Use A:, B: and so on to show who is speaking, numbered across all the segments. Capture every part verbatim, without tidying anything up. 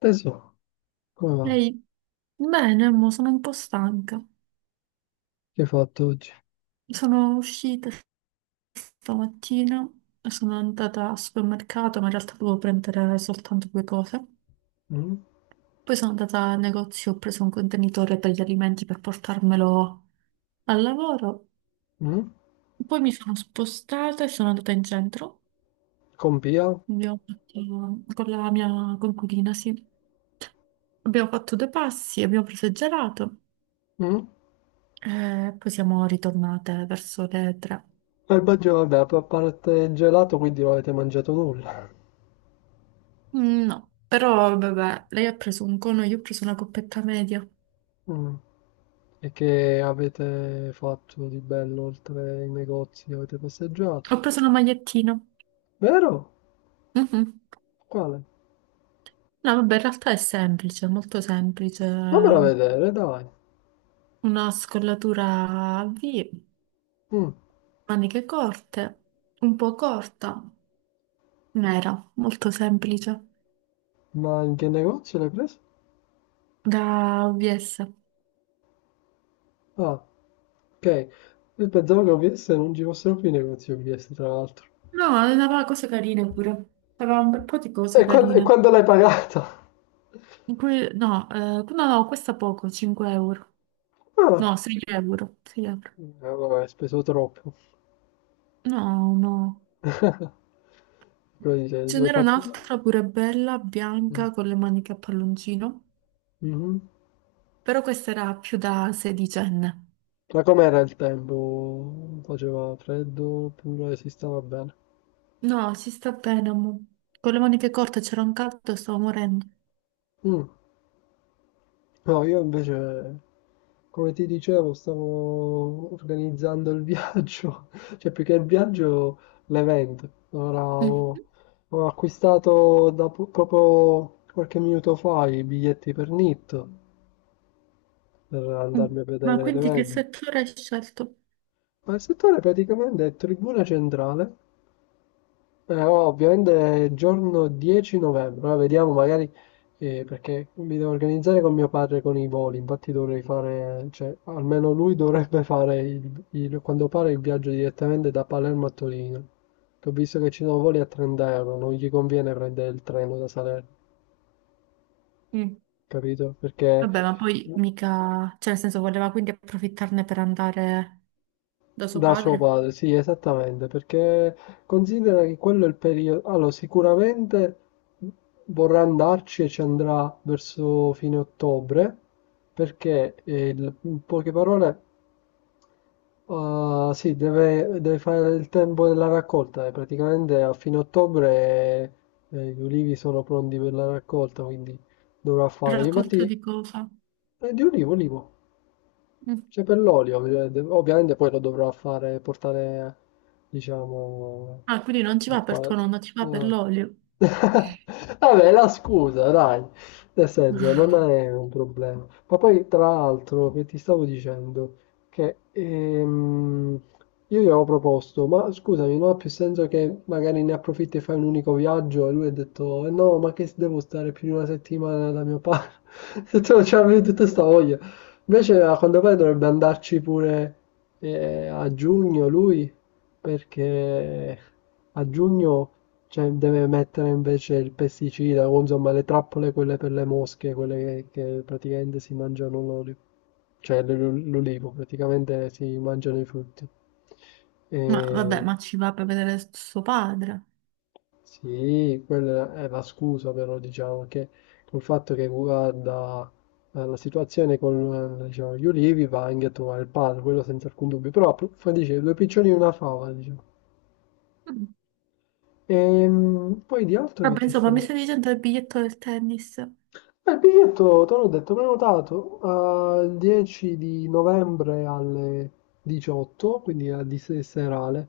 A: Tesoro, come va?
B: Ehi, bene, mo sono un po' stanca.
A: Che hai fatto oggi?
B: Sono uscita stamattina, sono andata al supermercato, ma in realtà dovevo prendere soltanto due cose.
A: Mm?
B: Poi sono andata al negozio, ho preso un contenitore per gli alimenti per portarmelo al lavoro.
A: Mm?
B: Poi mi sono spostata e sono andata in centro.
A: Con Pia?
B: Abbiamo fatto, con la mia coinquilina, sì. Abbiamo fatto due passi, abbiamo preso il gelato
A: Mm?
B: e poi siamo ritornate verso le tre.
A: Il Baggio, vabbè, a parte il gelato, quindi non avete mangiato nulla.
B: Mm, No, però vabbè, lei ha preso un cono, io ho preso una coppetta media.
A: Mm. E che avete fatto di bello oltre ai negozi? Avete passeggiato?
B: Ho preso una magliettina.
A: Vero?
B: Mhm.
A: Quale?
B: No, vabbè, in realtà è semplice, molto semplice.
A: Fammelo
B: Una
A: vedere, dai.
B: scollatura a V,
A: Mm.
B: maniche corte, un po' corta, nera, molto semplice,
A: Ma in che negozio l'hai preso?
B: da O V S.
A: Ah, ok. Io pensavo che O V S non ci fossero più i negozi O V S, tra l'altro.
B: No, aveva cose carine pure. Aveva un bel po' di
A: E
B: cose
A: quando, e
B: carine.
A: quando l'hai pagato?
B: In cui- no, eh, no, no, questa poco, cinque euro.
A: Ah,
B: No, sei euro, sei euro.
A: eh, vabbè, hai speso troppo.
B: No, no. Ce
A: Dove hai
B: n'era
A: fatto?
B: un'altra pure bella,
A: Mh.
B: bianca, con le maniche a palloncino,
A: Mh-mh.
B: però questa era più da sedicenne.
A: Ma com'era il tempo? Faceva freddo oppure si stava bene?
B: No, si sta bene, amore. Con le maniche corte c'era un caldo, stavo morendo.
A: Mh. No, io invece, come ti dicevo, stavo organizzando il viaggio, cioè più che il viaggio, l'evento. Ora ho,
B: Mhm.
A: ho acquistato da po- proprio qualche minuto fa i biglietti per N I T per
B: Mm.
A: andarmi a
B: Ma
A: vedere
B: quindi che
A: l'evento.
B: settore hai scelto?
A: Ma il settore praticamente è Tribuna Centrale. Eh, oh, ovviamente è giorno dieci novembre, ora vediamo magari, eh, perché mi devo organizzare con mio padre con i voli. Infatti dovrei fare, cioè almeno lui dovrebbe fare il- il- quando pare il viaggio direttamente da Palermo a Torino, che ho visto che ci sono voli a trenta euro, non gli conviene prendere il treno da Salerno,
B: Mm.
A: capito? Perché...
B: Vabbè, ma poi mica, cioè nel senso voleva quindi approfittarne per andare da suo
A: Da suo
B: padre.
A: padre, sì, esattamente, perché considera che quello è il periodo. Allora, sicuramente vorrà andarci e ci andrà verso fine ottobre, perché eh, il- in poche parole, ah, sì, deve, deve fare il tempo della raccolta. E praticamente a fine ottobre eh, gli ulivi sono pronti per la raccolta, quindi dovrà fare. Di olivo?
B: Raccolta
A: Infatti,
B: di cosa?
A: eh, di ulivo, ulivo.
B: Mm.
A: C'è per l'olio, ovviamente ovviamente poi lo dovrò fare, portare, diciamo,
B: Ah, quindi non ci
A: a
B: va per
A: fare...
B: tuo nonno, ci va per
A: No.
B: l'olio.
A: Vabbè, la scusa, dai, nel senso, non è un problema. Ma poi, tra l'altro, che ti stavo dicendo, che ehm, io gli avevo proposto, ma scusami, non ha più senso che magari ne approfitti e fai un unico viaggio? E lui ha detto, "Eh no, ma che devo stare più di una settimana da mio padre? Se tu non c'avevi tutta sta voglia." Invece a quanto pare dovrebbe andarci pure eh, a giugno lui, perché a giugno cioè, deve mettere invece il pesticida o insomma le trappole quelle per le mosche, quelle che, che praticamente si mangiano l'olio, cioè l'ol- l'olivo, praticamente si mangiano i frutti. E...
B: Mm. Ma vabbè, ma ci va per vedere suo padre.
A: Sì, quella è la scusa però diciamo che col fatto che guarda, eh, la situazione con eh, diciamo, gli ulivi, va anche a trovare il padre, quello senza alcun dubbio, però appunto, dice due piccioni e una fava, diciamo. Ehm, poi di altro che
B: Vabbè,
A: ti
B: insomma,
A: sta?
B: mi stai dicendo il biglietto del tennis.
A: Eh, il biglietto, te l'ho detto, prenotato al dieci di novembre alle diciotto, quindi a di se- serale.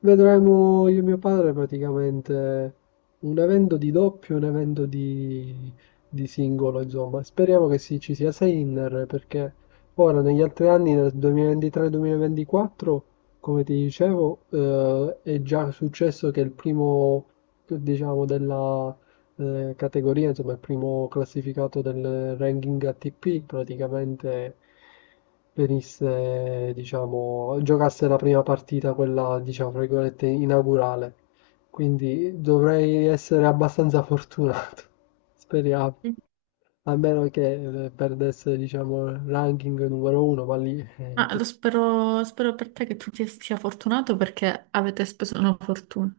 A: Vedremo io e mio padre praticamente un evento di doppio e un evento di, di singolo, insomma. Speriamo che si- ci sia Sinner, perché ora negli altri anni, nel duemilaventitré-duemilaventiquattro, come ti dicevo, eh, è già successo che il primo, diciamo, della eh, categoria, insomma, il primo classificato del ranking A T P praticamente venisse, diciamo, giocasse la prima partita, quella, diciamo, fra virgolette, inaugurale. Quindi dovrei essere abbastanza fortunato, speriamo. A meno che eh, perdesse, diciamo, il ranking numero uno, ma lì... Eh,
B: Ma
A: che-
B: lo spero, spero per te che tu ti sia fortunato perché avete speso una fortuna.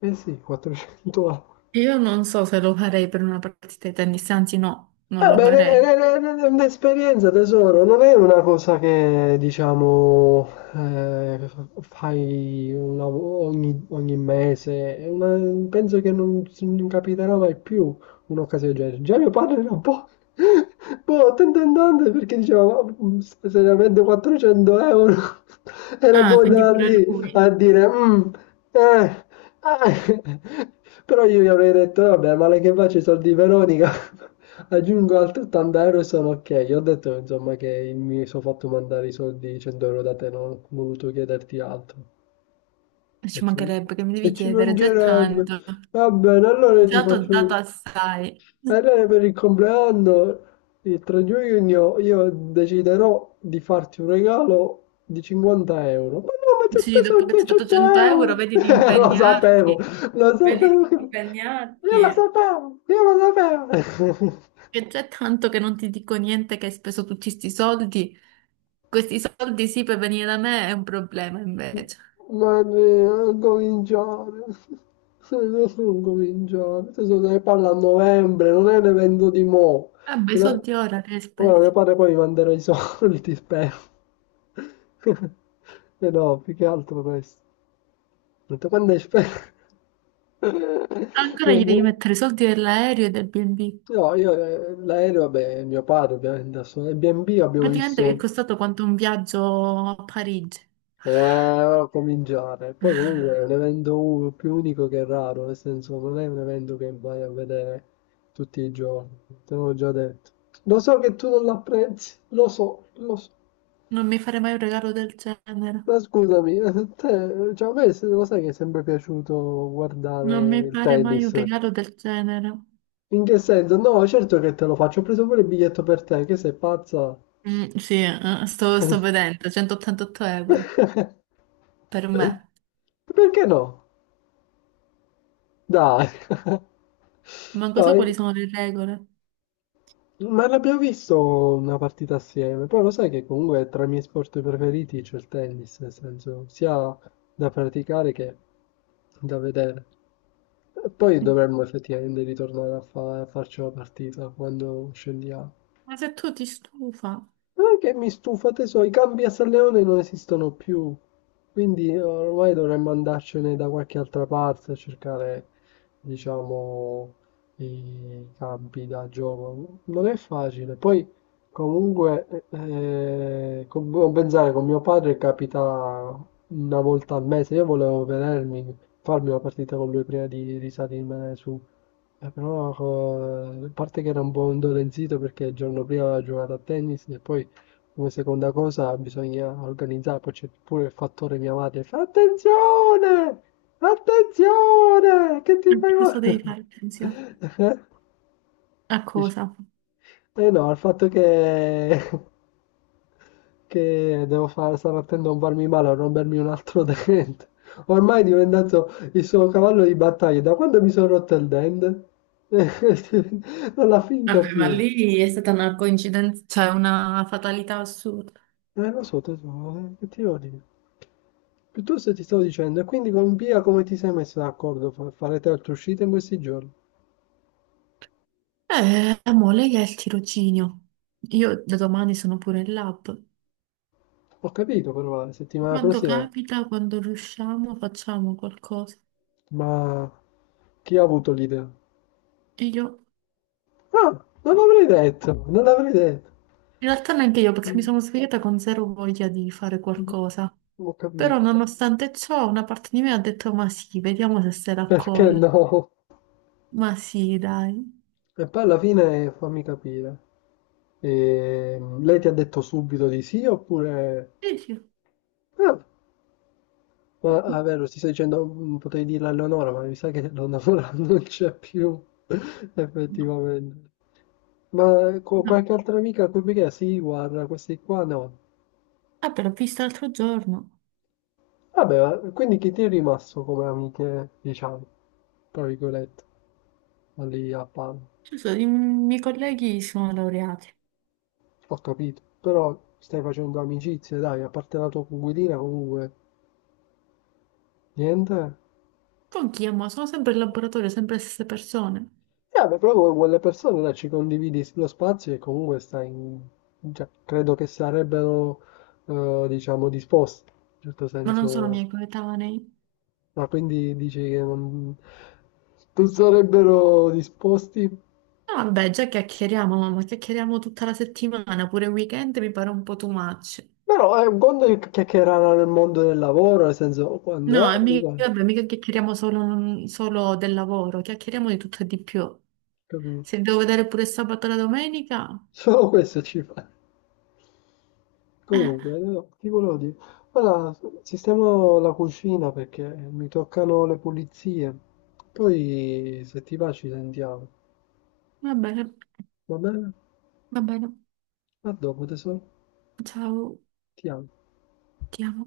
A: eh sì, quattrocento A.
B: Io non so se lo farei per una partita di tennis, anzi no, non lo
A: Vabbè, è è-
B: farei.
A: è- è- è un'esperienza, tesoro, non è una cosa che diciamo eh, fai una- ogni, ogni mese, è una- penso che non, non capiterà mai più. Un'occasione del genere. Già mio padre era un po'... boh, attento andante, perché diceva, "Ma, se seriamente quattrocento euro?" Era un
B: Ah,
A: po'
B: quindi
A: da
B: pure
A: lì a
B: lui.
A: dire, "Mm, eh, eh". Però io gli avrei detto, vabbè, male che faccio i soldi di Veronica, aggiungo altri ottanta euro e sono ok. Gli ho detto, insomma, che mi sono fatto mandare i soldi cento euro da te, non ho voluto chiederti altro.
B: Eh,
A: E
B: Ci
A: ci,
B: mancherebbe che mi
A: e
B: devi
A: ci
B: chiedere, già è
A: mancherebbe.
B: tanto.
A: Va bene, allora io ti
B: Già ti ho
A: faccio...
B: dato assai.
A: Allora per il compleanno, il tre giugno, io deciderò di farti un regalo di cinquanta euro. Ma no, ma ti ho
B: Sì, dopo
A: speso
B: che ti ho dato
A: 200
B: cento euro,
A: euro!
B: vedi di
A: Lo sapevo,
B: impegnarti.
A: lo
B: Vedi
A: sapevo,
B: di
A: che- io lo
B: impegnarti.
A: sapevo, io lo sapevo.
B: Che già è tanto che non ti dico niente che hai speso tutti questi soldi, questi soldi sì per venire da me è un problema invece.
A: Ma ne- non cominciare. Non non cominciare. Adesso se ne parla a novembre, non è un evento di mo'.
B: Vabbè, i
A: E la-
B: soldi ora che hai
A: Ora mio
B: speso.
A: padre poi mi manderà i soldi, spero. E no, più che altro questo. Ho detto, quando è spero?
B: Ancora
A: No,
B: gli devi
A: mo-
B: mettere i soldi dell'aereo e del bi e bi.
A: no, io eh, l'aereo, vabbè, mio padre ovviamente, adesso, e B and B abbiamo
B: Praticamente vi è
A: visto,
B: costato quanto un viaggio a Parigi.
A: eh, cominciare. Poi comunque è un evento u- più unico che raro, nel senso non è un evento che vai a vedere tutti i giorni, te l'ho già detto. Lo so che tu non l'apprezzi, lo so, lo so.
B: Non mi fare mai un regalo del genere.
A: Ma scusami, te, cioè a me se- lo sai che è sempre piaciuto
B: Non mi
A: guardare il
B: fare mai un
A: tennis.
B: regalo del genere.
A: In che senso? No, certo che te lo faccio, ho preso pure il biglietto per te, che sei pazza.
B: Mm, sì, eh, sto, sto vedendo, centottantotto euro per me.
A: Perché no? Dai.
B: Manco so
A: Dai.
B: quali sono le regole.
A: Ma l'abbiamo visto una partita assieme, poi lo sai che comunque tra i miei sport preferiti c'è il tennis, nel senso sia da praticare che da vedere. E poi
B: Mm.
A: dovremmo effettivamente ritornare a, fa- a farci una partita quando scendiamo.
B: Ma se tu ti stufa.
A: Non è che mi stufa, tesoro, i campi a San Leone non esistono più, quindi eh, ormai dovremmo andarcene da qualche altra parte a cercare, diciamo, i campi da gioco. Non è facile. Poi, comunque, eh, con- devo pensare, con mio padre capita una volta al mese, io volevo vedermi, farmi una partita con lui prima di risalirmene su. Eh, però co- a parte che era un po' indolenzito perché il giorno prima aveva giocato a tennis e poi come seconda cosa bisogna organizzare, poi c'è pure il fattore mia madre, fa attenzione, attenzione, che ti fai
B: Cosa devi
A: male?
B: fare, Cinzia?
A: Eh,
B: A
A: dici,
B: cosa?
A: "Eh no, il fatto che, che devo fare, stare attento a non farmi male, a rompermi un altro dente, ormai è diventato il suo cavallo di battaglia, da quando mi sono rotto il dente? Non l'ha finto
B: Vabbè, ma
A: più."
B: lì è stata una coincidenza, cioè una fatalità assurda.
A: Eh, lo so, tesoro, eh, che ti devo dire? Piuttosto ti stavo dicendo, e quindi con Pia come ti sei messo d'accordo? Fa- Farete altre uscite in questi giorni?
B: Eh, amore, lei è il tirocinio. Io da domani sono pure in lab.
A: Ho capito, però, la settimana
B: Quando
A: prossima,
B: capita, quando riusciamo, facciamo qualcosa.
A: ma chi ha avuto l'idea?
B: E io,
A: Ah, non l'avrei detto, non l'avrei detto.
B: in realtà neanche io, perché mi
A: Mm,
B: sono svegliata con zero voglia di fare
A: mm,
B: qualcosa.
A: ho
B: Però,
A: capito.
B: nonostante ciò, una parte di me ha detto: ma sì, vediamo se se la
A: Perché
B: colla.
A: no?
B: Ma sì, dai.
A: E poi alla fine fammi capire. Ehm, lei ti ha detto subito di sì oppure...
B: E io,
A: Ah, ma ah, vero, ti sto dicendo, mm, potrei dirlo a Leonora, ma mi sa che Leonora non c'è più,
B: no,
A: effettivamente. Ma eh, co-
B: no.
A: qualche altra amica a cui perché? Sì, guarda, questi qua no.
B: Ah, però l'ho visto l'altro giorno.
A: Vabbè, ma quindi chi ti è rimasto come amiche, diciamo, tra virgolette, lì a Palma?
B: Ci sono- i miei colleghi sono laureati.
A: Ho capito, però stai facendo amicizie, dai, a parte la tua coinquilina comunque, niente?
B: Con chi amo? Sono sempre in laboratorio, sempre le stesse persone,
A: E vabbè, proprio con quelle persone là ci condividi lo spazio e comunque stai in... cioè, credo che sarebbero, eh, diciamo, disposti, in un certo
B: ma non sono
A: senso.
B: miei coetanei.
A: Ma quindi dici che non, non sarebbero disposti?
B: No, vabbè, già chiacchieriamo, ma ma chiacchieriamo tutta la settimana, pure il weekend mi pare un po' too much.
A: Però è un conto che chiacchierare nel mondo del lavoro, nel senso, quando
B: No,
A: è,
B: e mica,
A: uguale,
B: vabbè, mica chiacchieriamo solo, solo del lavoro, chiacchieriamo di tutto e di più.
A: capito?
B: Se devo vedere pure sabato e la domenica,
A: Solo questo ci fa.
B: eh,
A: Comunque, no, ti volevo dire, ora sistemo la cucina perché mi toccano le pulizie. Poi, se ti va, ci sentiamo.
B: va bene,
A: Va bene?
B: va bene.
A: A dopo, tesoro.
B: Ciao,
A: Ti amo.
B: ti amo.